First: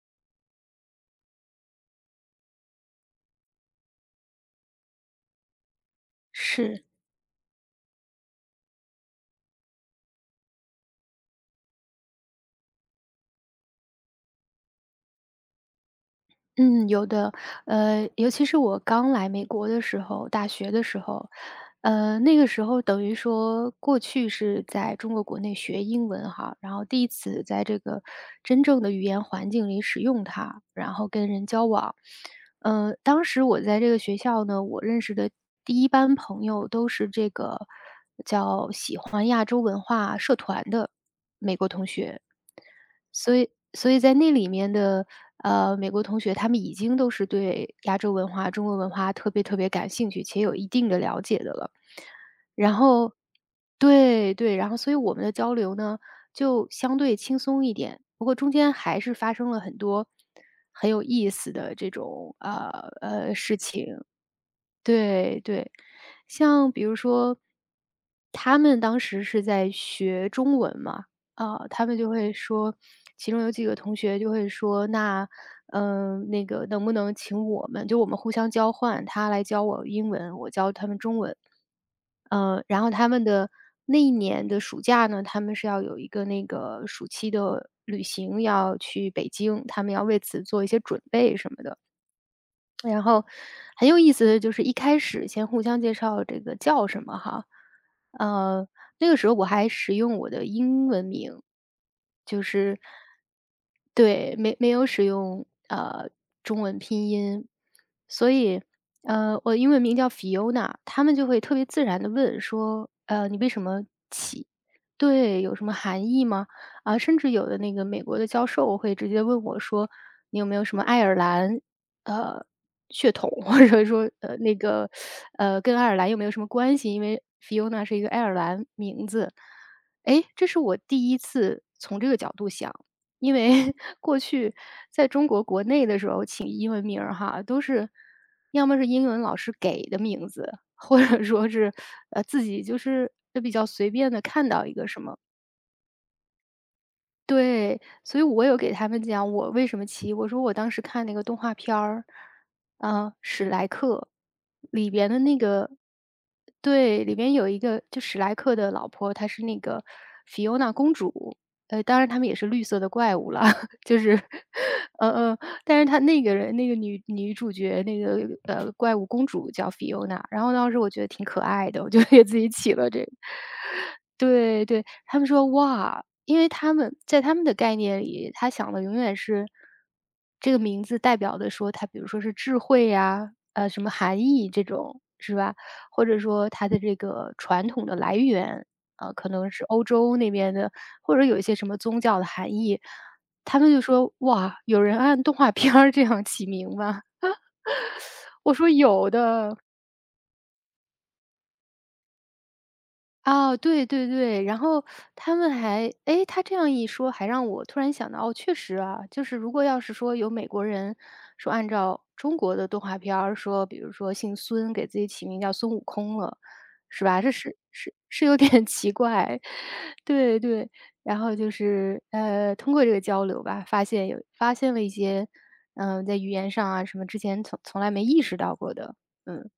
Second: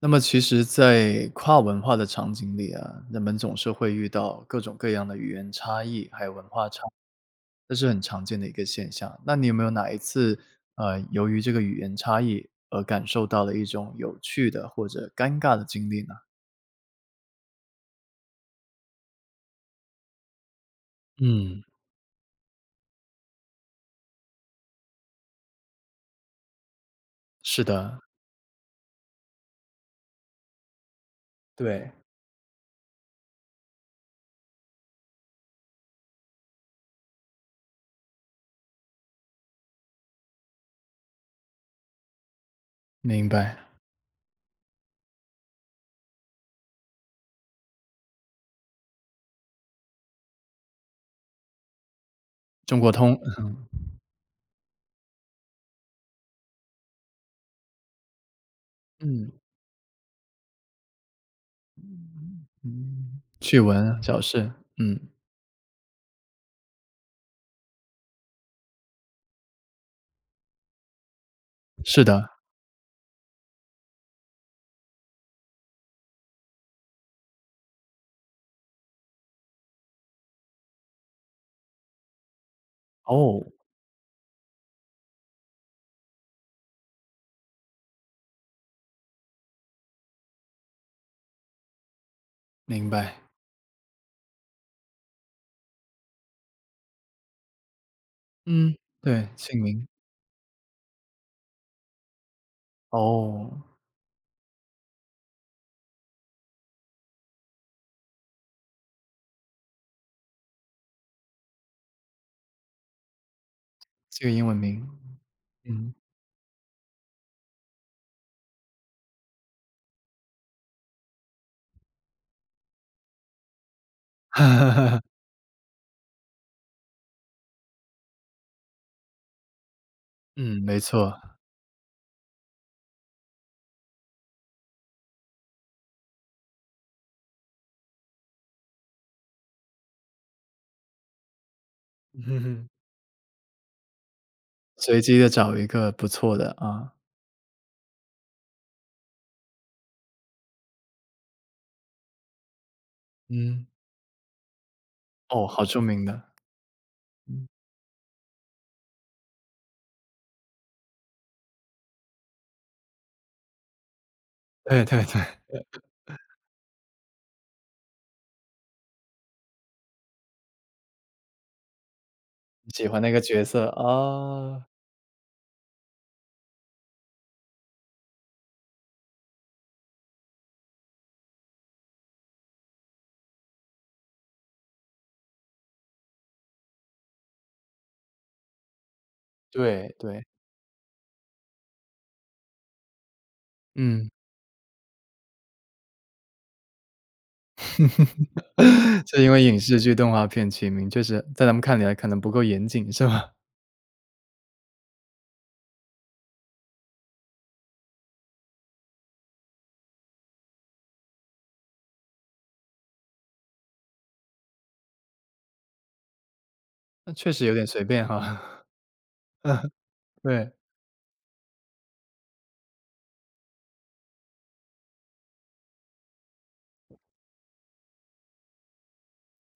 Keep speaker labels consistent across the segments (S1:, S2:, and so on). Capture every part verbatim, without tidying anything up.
S1: 那么其实在跨文化的场景里啊，人们总是会遇到各种各样的语言差异，还有文化差，
S2: 是。
S1: 这是很常见的一个现象。那你有没有哪一次，呃，由于这个语言差异而感受到了一种有趣的或者尴尬的经历呢？
S2: 嗯，有的。呃，尤其是我刚来美国的时候，大学的时候，
S1: 嗯，
S2: 呃，那个时候等于说过去是在中国国内学英文哈，然后第一次
S1: 是
S2: 在这
S1: 的，
S2: 个真正的语言环境里使用它，然后跟人交
S1: 对，
S2: 往。呃，当时我在这个学校呢，我认识的第一班朋友都是这个叫喜欢亚洲文化社团的美国同学，
S1: 明
S2: 所以
S1: 白。
S2: 所以在那里面的，呃，美国同学，他们已经都是对亚洲文化、中国文化特别特别感兴趣，且有一定的了解的了。然
S1: 中国
S2: 后
S1: 通，
S2: 对对，然后所以我们的交流呢，就相对轻松一点。不过中间还是
S1: 嗯
S2: 发生了很多很有意思的这种，呃，
S1: 嗯，
S2: 呃，事
S1: 趣闻
S2: 情。
S1: 小事，嗯，
S2: 对对，像比如说，他们当时是在学中文嘛，啊，他们
S1: 是
S2: 就
S1: 的，
S2: 会说，其中有几个同学就会说，那，嗯，那个能不能请我们，就我们互相交换，他来教我英文，我教他们中文，呃，然后他们
S1: 哦，
S2: 的那一年的暑假呢，他们是要有一个那个暑期的旅行，要去北京，他们要为此做一些准备什么的。
S1: 明
S2: 然
S1: 白，
S2: 后很有意思的就是一开始先互相介绍这个叫什么哈，呃，
S1: 嗯，
S2: 那个时
S1: 对，
S2: 候我
S1: 姓
S2: 还
S1: 名，
S2: 使用我的英文名，就是
S1: 哦，
S2: 对，没没有使用呃中文拼音，所以呃我的英文名叫 Fiona，他们就会特别自然的问说，呃你为什么
S1: 这个英
S2: 起？
S1: 文名，
S2: 对，有什么
S1: 嗯。
S2: 含义吗？啊，甚至有的那个美国的教授会直接问我说，你有没有什么爱尔兰？呃血统，或者说，呃，那个，呃，跟爱尔兰有没有什么关系？因为 Fiona 是一个爱尔兰名字。哎，这是
S1: 嗯，
S2: 我
S1: 没
S2: 第
S1: 错。
S2: 一 次从这个角度想，因为 过去在中国国内的时候起英文名儿哈，都是要么是英文老师给的名字，或者说是，呃，
S1: 哼
S2: 自己
S1: 哼。
S2: 就是，就比较随便的看到一个
S1: 随
S2: 什么
S1: 机的找一个不错的，啊。
S2: 对，所以我有给他们讲我为什么骑，我说我当时看那个动画片儿，啊，史
S1: 嗯。
S2: 莱克里边的那
S1: 哦，好
S2: 个，
S1: 著名的，
S2: 对，里边
S1: 嗯。
S2: 有一个就史莱克的老婆，她是那个菲欧娜公主，呃，当然他们也是绿色的怪物了，就是，
S1: 对对
S2: 嗯
S1: 对。
S2: 嗯，呃
S1: 对
S2: 但是他那个人那个女女主角，那个，呃，怪物公主叫 Fiona，然后当时我觉得挺可爱的，我就 给自己起
S1: 喜
S2: 了
S1: 欢
S2: 这
S1: 那
S2: 个。
S1: 个角色，
S2: 对
S1: 啊，
S2: 对，他们说：“哇！”因为他们在他们的概念里，他想的永远是这个名字代表的说他比如说是智慧呀，呃，什么含义这种，是吧？或者说它的这个传统的来源，啊，可能是欧
S1: 对
S2: 洲
S1: 对。
S2: 那边的，或者有一些什么宗教的含义。他们就
S1: 嗯。
S2: 说：“哇，有人按动画片儿这样起名吗？”我说：“有
S1: 是因为
S2: 的。”
S1: 影视剧、动画片起名确实在咱们看起来可能不够严谨，是吧？
S2: 哦，对对对，然后他们还诶，他这样一说，还让我突然想到，哦，确实啊，就是如果要是说有美国人说按照中国的动画片儿说，比如说姓孙，给自己起名叫孙悟空了，是
S1: 那
S2: 吧？这
S1: 确实有
S2: 是
S1: 点随
S2: 是
S1: 便
S2: 是有
S1: 哈。
S2: 点 奇怪，对
S1: 对。
S2: 对。然后就是呃，通过这个交流吧，发现有发现了一些，嗯、在语言上啊什么之前从从来没意识到过的，嗯，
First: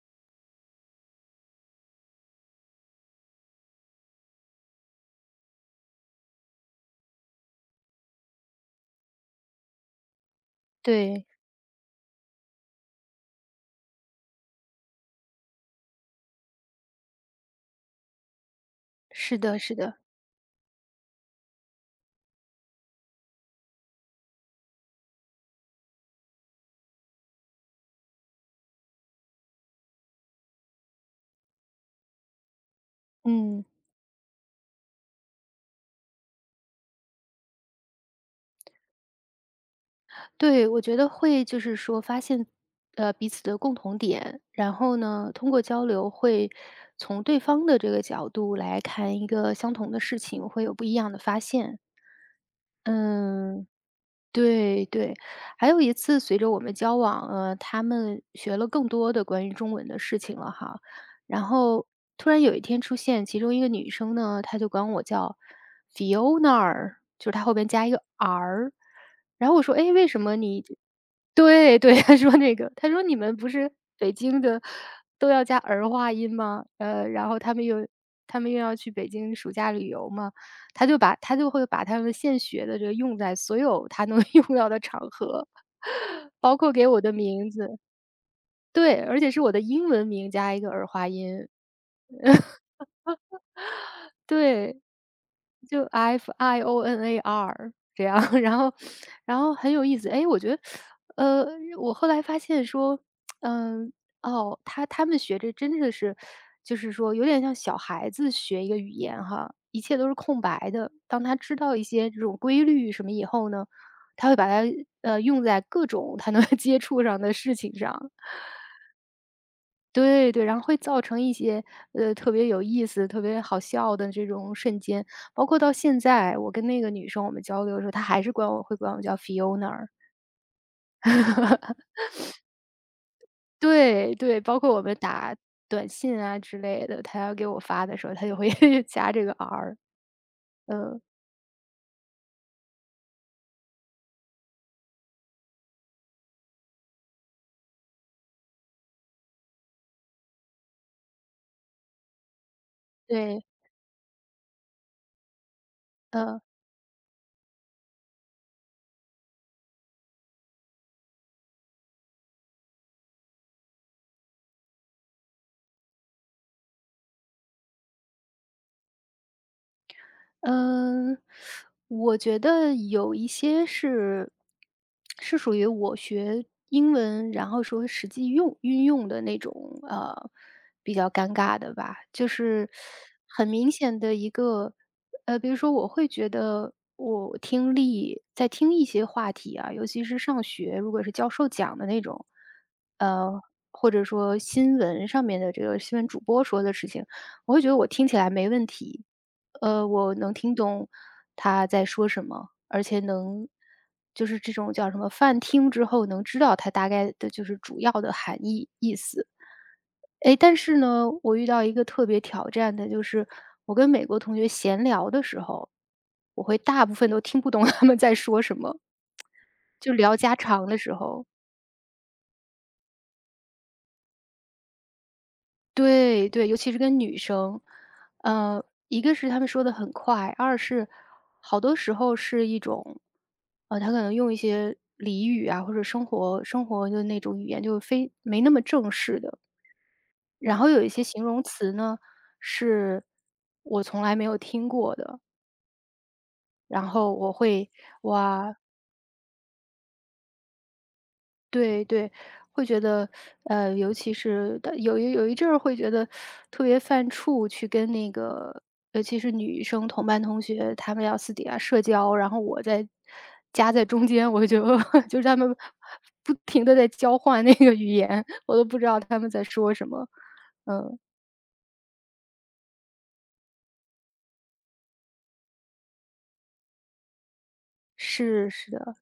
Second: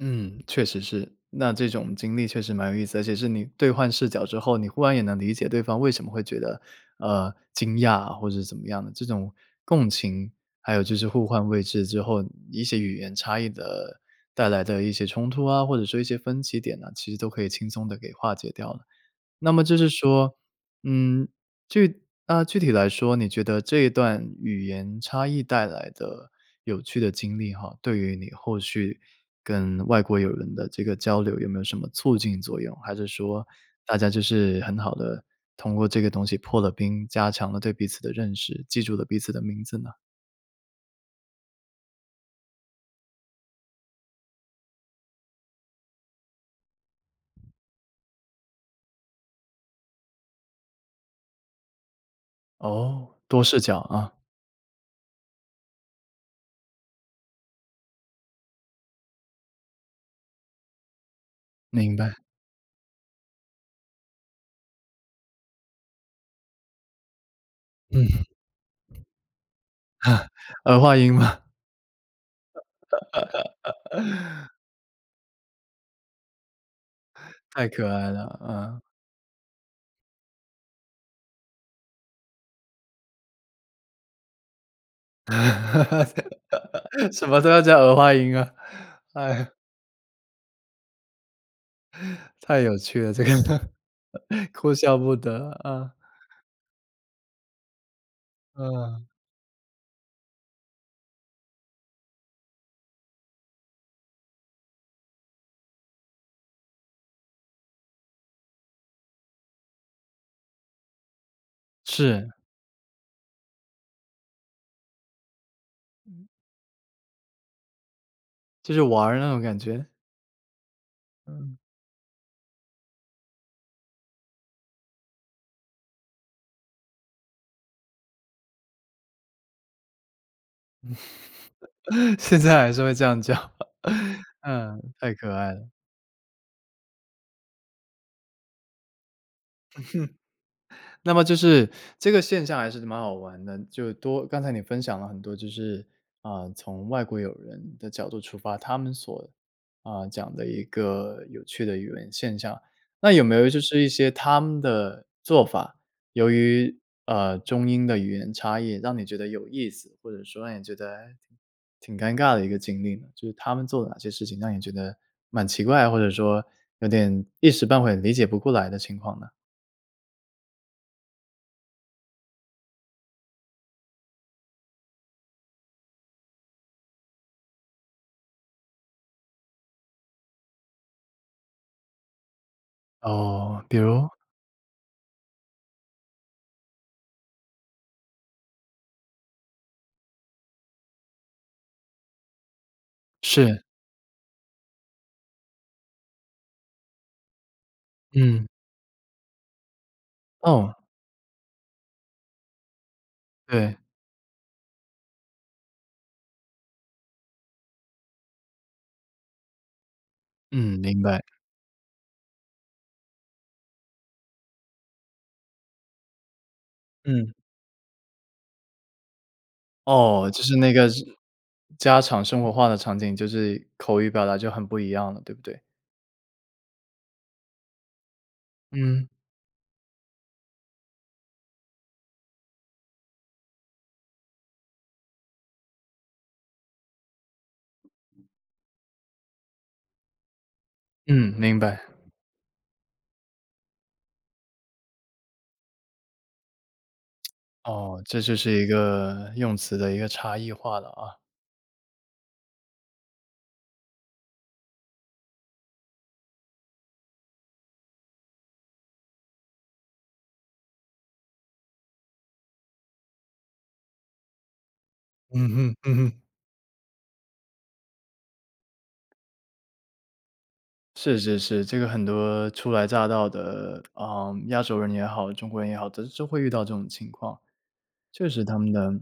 S1: 嗯，确实是。那这种经历确实蛮有意思，而且是你兑换视角之后，你忽然也能理解对方为什么会觉得，呃，惊讶啊或者怎么样的。这种共情，还有就是互
S2: 对，
S1: 换位置之后，一些语言差异的带来的一些冲突啊，或者说一些分歧点呢、其实都可以轻松的给化解掉了。
S2: 是
S1: 那
S2: 的，
S1: 么
S2: 是
S1: 就是
S2: 的，
S1: 说，嗯，具啊，具体来说，你觉得这一段语言差异带来的有趣的经历哈，对于你后续跟外国友人的这个交流有没有什么促进作用？还是说
S2: 嗯。
S1: 大家就是很好的通过这个东西破了冰，加强了对彼此的认识，记住了彼此的名字呢？
S2: 对，我觉得会就是说发现，呃，彼此的共同点，然后呢，通过交流会从对方的这个角度来看一个相同的事情，会有不一样的发现。
S1: 哦，多视
S2: 嗯，
S1: 角啊，
S2: 对对。还有一次随着我们交往，呃，他们学了更多的关于中文的事情了哈，然后
S1: 明白，
S2: 突然有一天出现其中一个女生呢，她就管我叫 Fiona，儿就是她后边加一个 R。然后我说：“哎，为什么你？”
S1: 儿化音嘛，
S2: 对对，他说那个，他说：“你们不是北京的都要加儿化音吗？”呃，然后 他们
S1: 太
S2: 又
S1: 可爱了，
S2: 他们又要
S1: 嗯。
S2: 去北京暑假旅游嘛，他就把他就会把他们现学的这个用在所有他能 用到的场合，包括给我 的
S1: 什么
S2: 名
S1: 都要加
S2: 字，
S1: 儿化音啊，
S2: 对，而且是
S1: 哎，
S2: 我的英文名加一个儿化音，
S1: 太有趣了，这个 哭
S2: 对，
S1: 笑不得
S2: 就
S1: 啊
S2: F I O N A R 这样，然后
S1: 嗯，
S2: 然后很有意思。哎，我觉得，呃，我后来发现说，嗯，哦，他他们学这真的是就是说有点像小孩子学一个语言哈，一切都是空白的。当他知道一些这
S1: 是，
S2: 种规律什么以后呢，他会把它，呃，用在各种他能 接触上的事情上。
S1: 就是玩儿那种感觉，
S2: 对对，然后会造成一
S1: 嗯，
S2: 些，呃，特别有意思、特别好笑的这种瞬间。包括到现在，我跟那个女生我们交流的时候，她还是管我会管我叫 Fiona 儿。
S1: 现在还是会这样叫，
S2: 对 对，包括
S1: 嗯，
S2: 我们
S1: 太可
S2: 打
S1: 爱了。
S2: 短信啊之类的，她要给我发的时候，她就会 加这个 R。
S1: 那么就是这个现象还是蛮好玩的，就多刚才你分享了很多，就是啊、从外国友人的角度出发，他们所啊、讲的一个有趣的语文现象。那有没
S2: 对，
S1: 有就是一些他们的做法，由
S2: 嗯。
S1: 于呃中英的语言差异，让你觉得有意思，或者说让你觉得哎挺挺尴尬的一个经历呢？就是他们做了哪些事情让你觉得蛮奇怪，或者说有点一时半会理解不过来的情况呢？
S2: 嗯，我觉得有一些是是属于我学英文，然后说实际用运用的那种，呃，比较尴尬的吧。就是很
S1: 哦，
S2: 明
S1: 比
S2: 显
S1: 如
S2: 的一个，呃，比如说我会觉得我听力在听一些话题啊，尤其是上学，如果是教授讲的那种，呃，
S1: 是，
S2: 或者说新闻上面的这个新闻主播说的事情，我会觉得我听起来
S1: 嗯，
S2: 没问题。呃，我能听
S1: 哦，
S2: 懂他在说什么，而且能
S1: 对，
S2: 就是这种叫什么泛听之后能知道它大概的就是主要的含义意思。诶，但
S1: 嗯，
S2: 是
S1: 明
S2: 呢，
S1: 白，
S2: 我遇到一个特别挑战的，就是我跟美国同学闲聊的时候，我会大部分都
S1: 嗯，
S2: 听不懂 他们在说什么，就聊
S1: 哦，
S2: 家
S1: 就是
S2: 常
S1: 那
S2: 的
S1: 个
S2: 时候。
S1: 家常生活化的场景，就是口语表达就很不一样了，对不对？
S2: 对对，尤其是跟女生，呃，一
S1: 嗯，
S2: 个是他们说的很快，二是好多时候是一种，呃，他可能用一些俚语啊，或者生活生活的那种语言，就非没那么正式的。然后有一些形
S1: 嗯，
S2: 容
S1: 明
S2: 词
S1: 白，
S2: 呢，是我从来没有听过的，然后我会
S1: 哦，这就是
S2: 哇，
S1: 一个用词的一个差异化了啊。
S2: 对对，会觉得，呃，尤其是的有一有一阵儿会觉得特别犯怵，去跟那个尤其是女生同班同学，她们要私底下社交，然后我在夹在中间，我就 就是她
S1: 嗯
S2: 们
S1: 哼，嗯哼。
S2: 不停的在交换那个语言，我都不知道她们在说什么。
S1: 是是是，这个很多初来乍到的，啊，亚洲人也好，中国人也好，都都会遇到这种情况。确实
S2: 是
S1: 他
S2: 是
S1: 们
S2: 的，
S1: 的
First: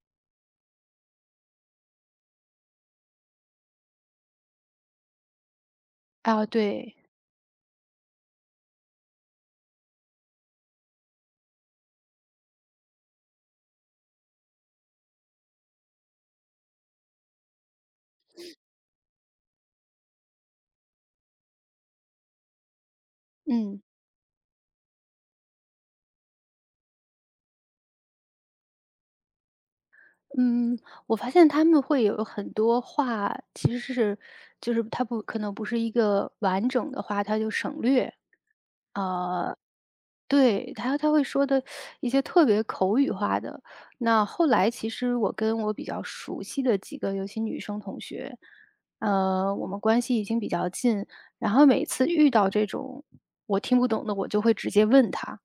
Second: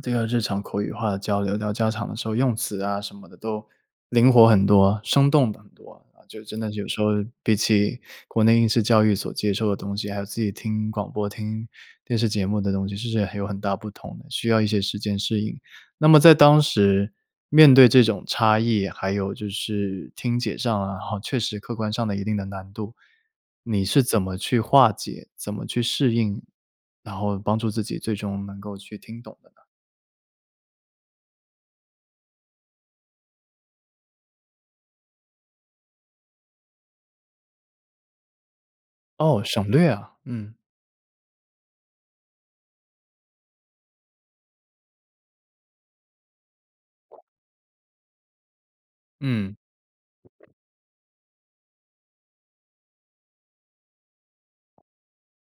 S1: 这个日常口语化的交流，到家常的时候用词啊什么的都灵活很多，生动很多啊，就
S2: 啊，
S1: 真的是有
S2: 对，
S1: 时候比起国内应试教育所接受的东西，还有自己听广播、听电视节目的东西，是很有很大不同的，需要一些时间适应。那么在当时面对这种差异，还有就是听解上啊，好，确实客观上的一定的难度，
S2: 嗯。
S1: 你是怎么去化解，怎么去适应然后帮助自己最终能够去听懂的呢？
S2: 嗯，我发现他们会有很多话，其实是就是他不可能不是一个完整的话，他就省略。
S1: 哦，
S2: 呃，
S1: 省略啊，嗯，
S2: 对，他他会说的一些特别口语化的。那后来其实我跟我比较熟悉的几个，尤其女生同学，呃，
S1: 嗯，
S2: 我们关系已经比较近，然后每次遇到这种我听不懂的，我就会直接问他，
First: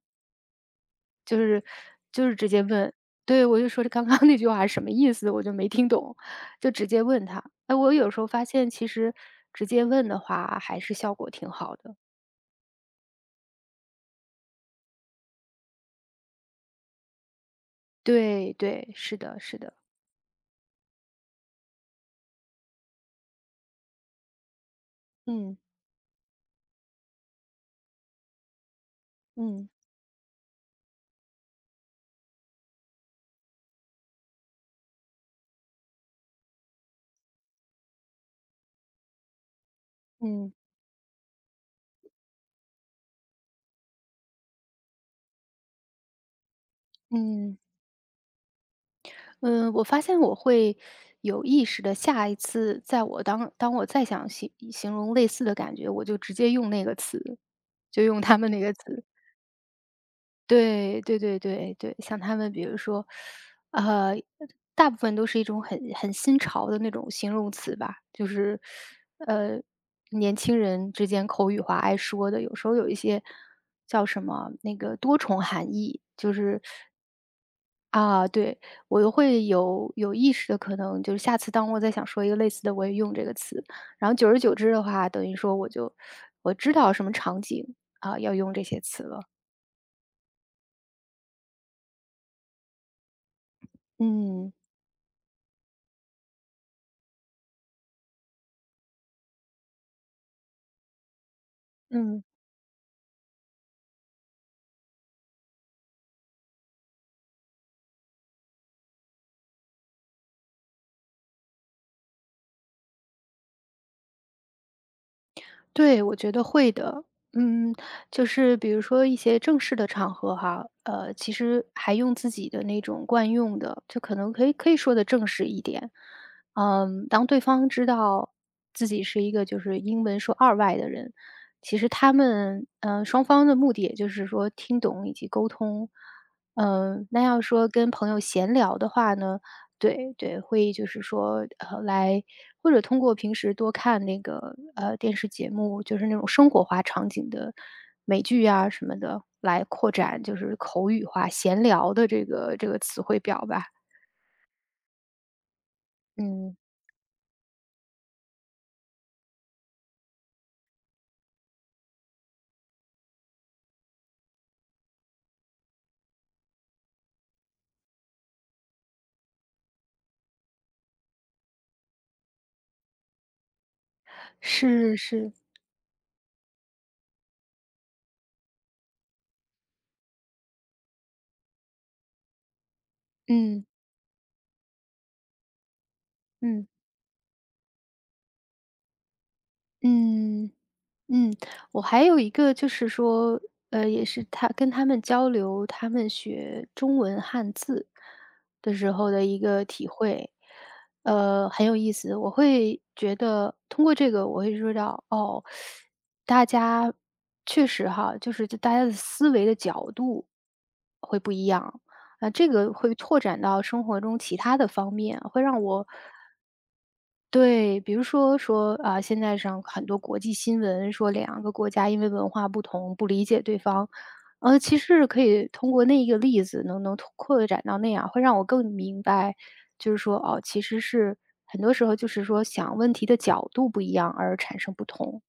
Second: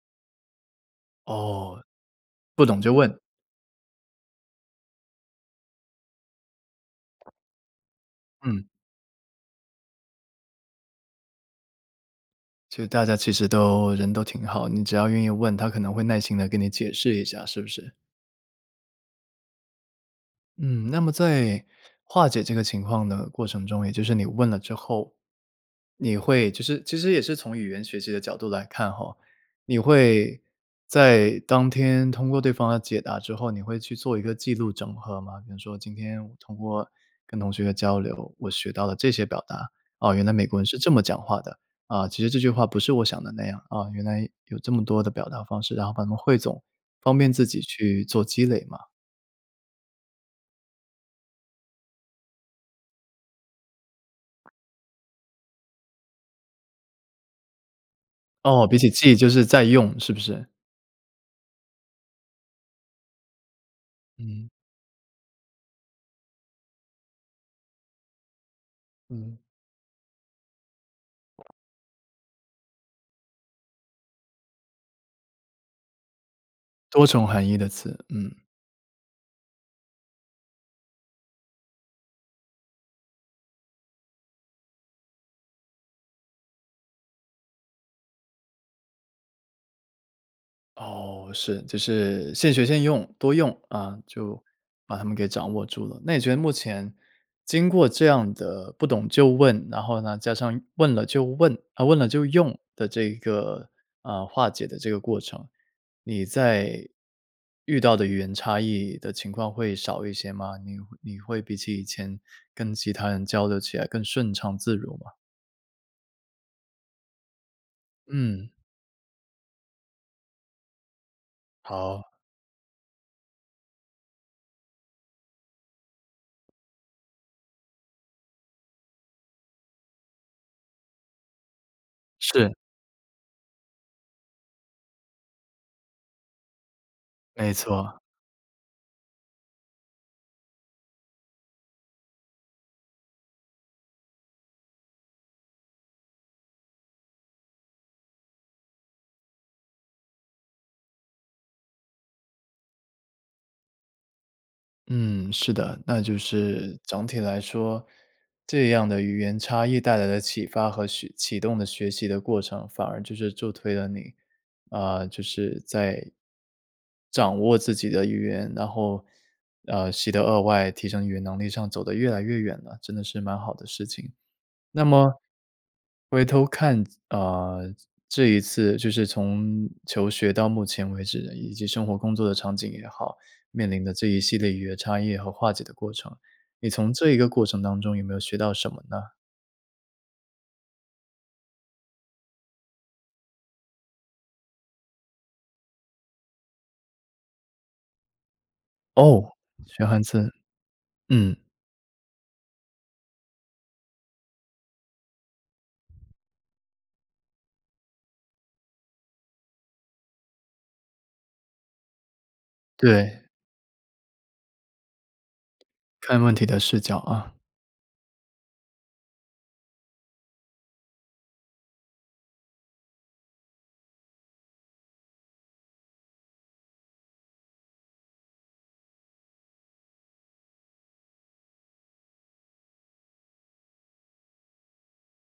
S2: 就是
S1: 哦，
S2: 就是直接
S1: 不懂就
S2: 问。
S1: 问，
S2: 对，我就说刚刚那句话是什么意思，我就没听懂，就直接问他。哎，我有时候发
S1: 嗯，
S2: 现其实直接问的话还是效果挺好的。
S1: 其实大家其实都人都挺好，你只要愿意问，他可能会耐心的跟你解释一下，是不是？
S2: 对对，是的，是的，
S1: 嗯，那么在化解这个情况的过程中，也就是你问了之后，
S2: 嗯。
S1: 你会就是其实也是从语言学习的角度来看哈，
S2: 嗯
S1: 你会在当天通过对方的解答之后，你会去做一个记录整合吗？比如说今天我通过跟同学的交流，我学到了这些表达，哦，原来美
S2: 嗯
S1: 国人是这么讲话的，啊，其实这句话不是我想的那样，啊，原来有这么多的表达方式，然后把它们汇总，方便自
S2: 嗯，
S1: 己去做积累嘛。
S2: 嗯，我发现我会有意识的，下一次在我当当我再想形形容类似的感觉，我就直接用那个词，就用他们那
S1: 哦，
S2: 个
S1: 比起
S2: 词。
S1: 记就是在用，是不是？
S2: 对对对对对，像他们比如说，呃，
S1: 嗯，
S2: 大部分都是一种很很新潮的那种形容词吧，就是，
S1: 嗯。
S2: 呃，年轻人之间口语化爱说的，有时候有一些叫什么那个多重含义，就是
S1: 多重含义的词，
S2: 啊，
S1: 嗯。
S2: 对，我又会有有意识的，可能就是下次当我再想说一个类似的，我也用这个词。然后久而久之的话，等于说我就我知道什么场景，啊，要用这些词了。
S1: 哦，是，就是现学现用，多用啊，就
S2: 嗯。
S1: 把他们给掌握住了。那你觉得目前经过这样的不懂就问，然后呢，加上问了就问，啊，问了
S2: 嗯。
S1: 就用的这个，呃，化解的这个过程，你在遇到的语言差异的情况会少一些吗？你会你会比起以前跟其他人交流起来更顺畅自如吗？
S2: 对，我觉得会的。嗯，就
S1: 嗯，
S2: 是比如说一些正式的场合哈，呃，其实还
S1: 好，
S2: 用自己的那种惯用的，就可能可以可以说的正式一点。嗯，当对方知道自己是一个就是英文说二外的人，其实他
S1: 是，
S2: 们嗯，双方的目的也就是说听懂以及沟通。嗯，那要
S1: 没
S2: 说跟
S1: 错。
S2: 朋友闲聊的话呢，对对，会就是说，呃，来或者通过平时多看那个，呃，电视节目，就是那种生活化场景的美剧啊什么的，来扩展就是口语化闲聊的这个这个词汇表吧。
S1: 嗯，是的，那就
S2: 嗯，
S1: 是整体来说，这样的语言差异带来的启发和学启动的学习的过程，反而就是助推了你，啊、就是在掌握自己的语言，然后呃，习得二外，提升语言能力上走得越来越远了，真的是蛮好的事情。那
S2: 是
S1: 么
S2: 是。
S1: 回头看，啊，这一次就是从求学到目前为止，以及生活工作的场景也好，
S2: 嗯
S1: 面临的这一系列语言差异和化解的过程，
S2: 嗯
S1: 你从这一个过程当中有没有学到什么呢？
S2: 嗯。嗯，我还有一个就是说，呃，也是他跟他们交流，他们学中文汉字的时候
S1: 哦，
S2: 的一个
S1: 学
S2: 体
S1: 汉字，
S2: 会，
S1: 嗯，
S2: 呃，很有意思。我会觉得通过这个，我会说到哦，大家确实哈，就是就大家的思维的角度会不一样。啊，这个会拓
S1: 对，
S2: 展到生活中其他的方面，会让我
S1: 看问题的视角啊，
S2: 对，比如说说，啊，现在上很多国际新闻说两个国家因为文化不同不理解对方，呃，其实可以通过那一个例子能能拓扩展到那样，会让我更明白，就是说，哦，其实是很多时候就是说想问题的角度不一样而产生不同。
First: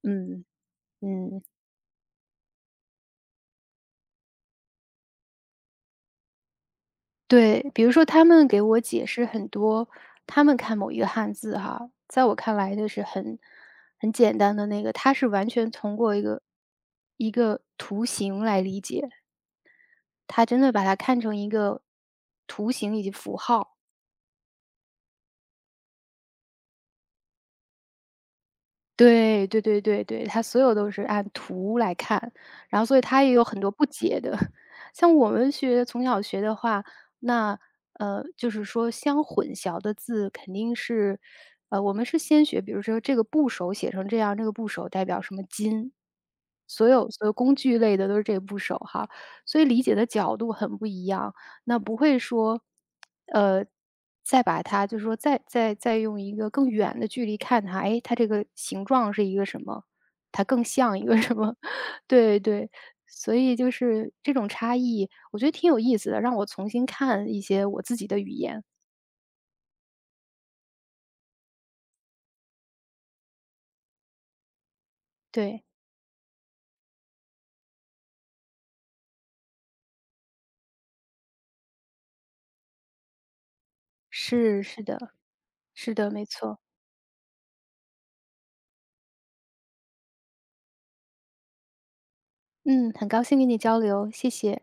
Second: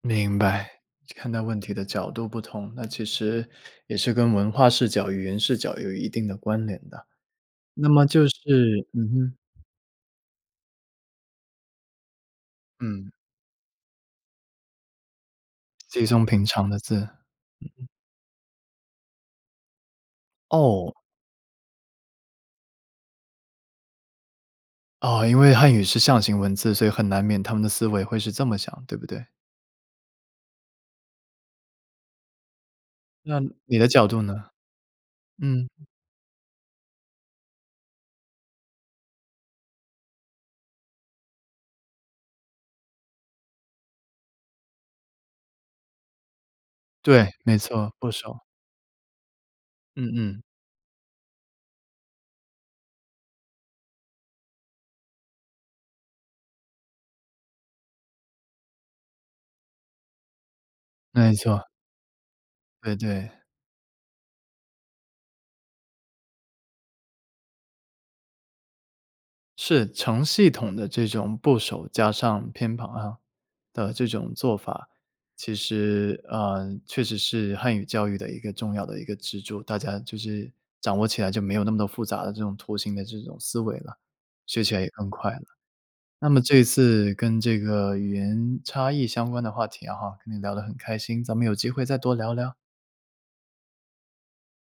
S1: 明
S2: 嗯，
S1: 白。看待
S2: 嗯。
S1: 问题的角度不同，那其实也是跟文化视角、语言视角有一定的关联的。
S2: 对，比
S1: 那
S2: 如说
S1: 么
S2: 他
S1: 就
S2: 们给我
S1: 是
S2: 解
S1: 嗯
S2: 释
S1: 哼，
S2: 很多，他们看某一个汉字哈，在我看来就是
S1: 嗯。
S2: 很很简单的那个，他是完全通
S1: 稀
S2: 过一
S1: 松
S2: 个
S1: 平常的字。
S2: 一个图形来理解，他真的把
S1: 哦，
S2: 它看成一个图形以及符号。
S1: 哦，因为汉语是象形文字，所以很难免他们的思维会是这么想，对不对？
S2: 对，对对对对，它所有都是按图来看，然后所以它也
S1: 那
S2: 有很多
S1: 你
S2: 不
S1: 的角
S2: 解
S1: 度
S2: 的。
S1: 呢？
S2: 像我们
S1: 嗯，
S2: 学从小学的话，那，呃，就是说相混淆的字肯定是呃，我们是先学，比如说这个部首写成这样，这个部首代表什么金，所有所
S1: 对，
S2: 有工
S1: 没
S2: 具
S1: 错，
S2: 类的
S1: 部
S2: 都是这
S1: 首。
S2: 个部首哈，所以理解
S1: 嗯
S2: 的角
S1: 嗯，
S2: 度很不一样。那不会说，呃，再把它就是说再再再用一个更远的距离看它，哎，它这个形状是一个什么？它更像一个
S1: 没
S2: 什么？
S1: 错，
S2: 对对，
S1: 对对，
S2: 所以就是这种差异，我觉得挺有意思的，让我重新看一些我自己的语言。
S1: 是成系统的这种部首加上偏旁啊的这种做法，其
S2: 对，
S1: 实，呃，确实是汉语教育的一个重要的一个支柱，大家就是掌握起来就没有那么多复杂的这种图形的这种思维了，学
S2: 是
S1: 起来
S2: 是
S1: 也更
S2: 的，
S1: 快了。
S2: 是的，没
S1: 那么
S2: 错。
S1: 这次跟这个语言差异相关的话题啊哈，跟你聊得很开心，咱们有机会再多聊聊。好。
S2: 嗯，很高兴跟你交流，谢谢。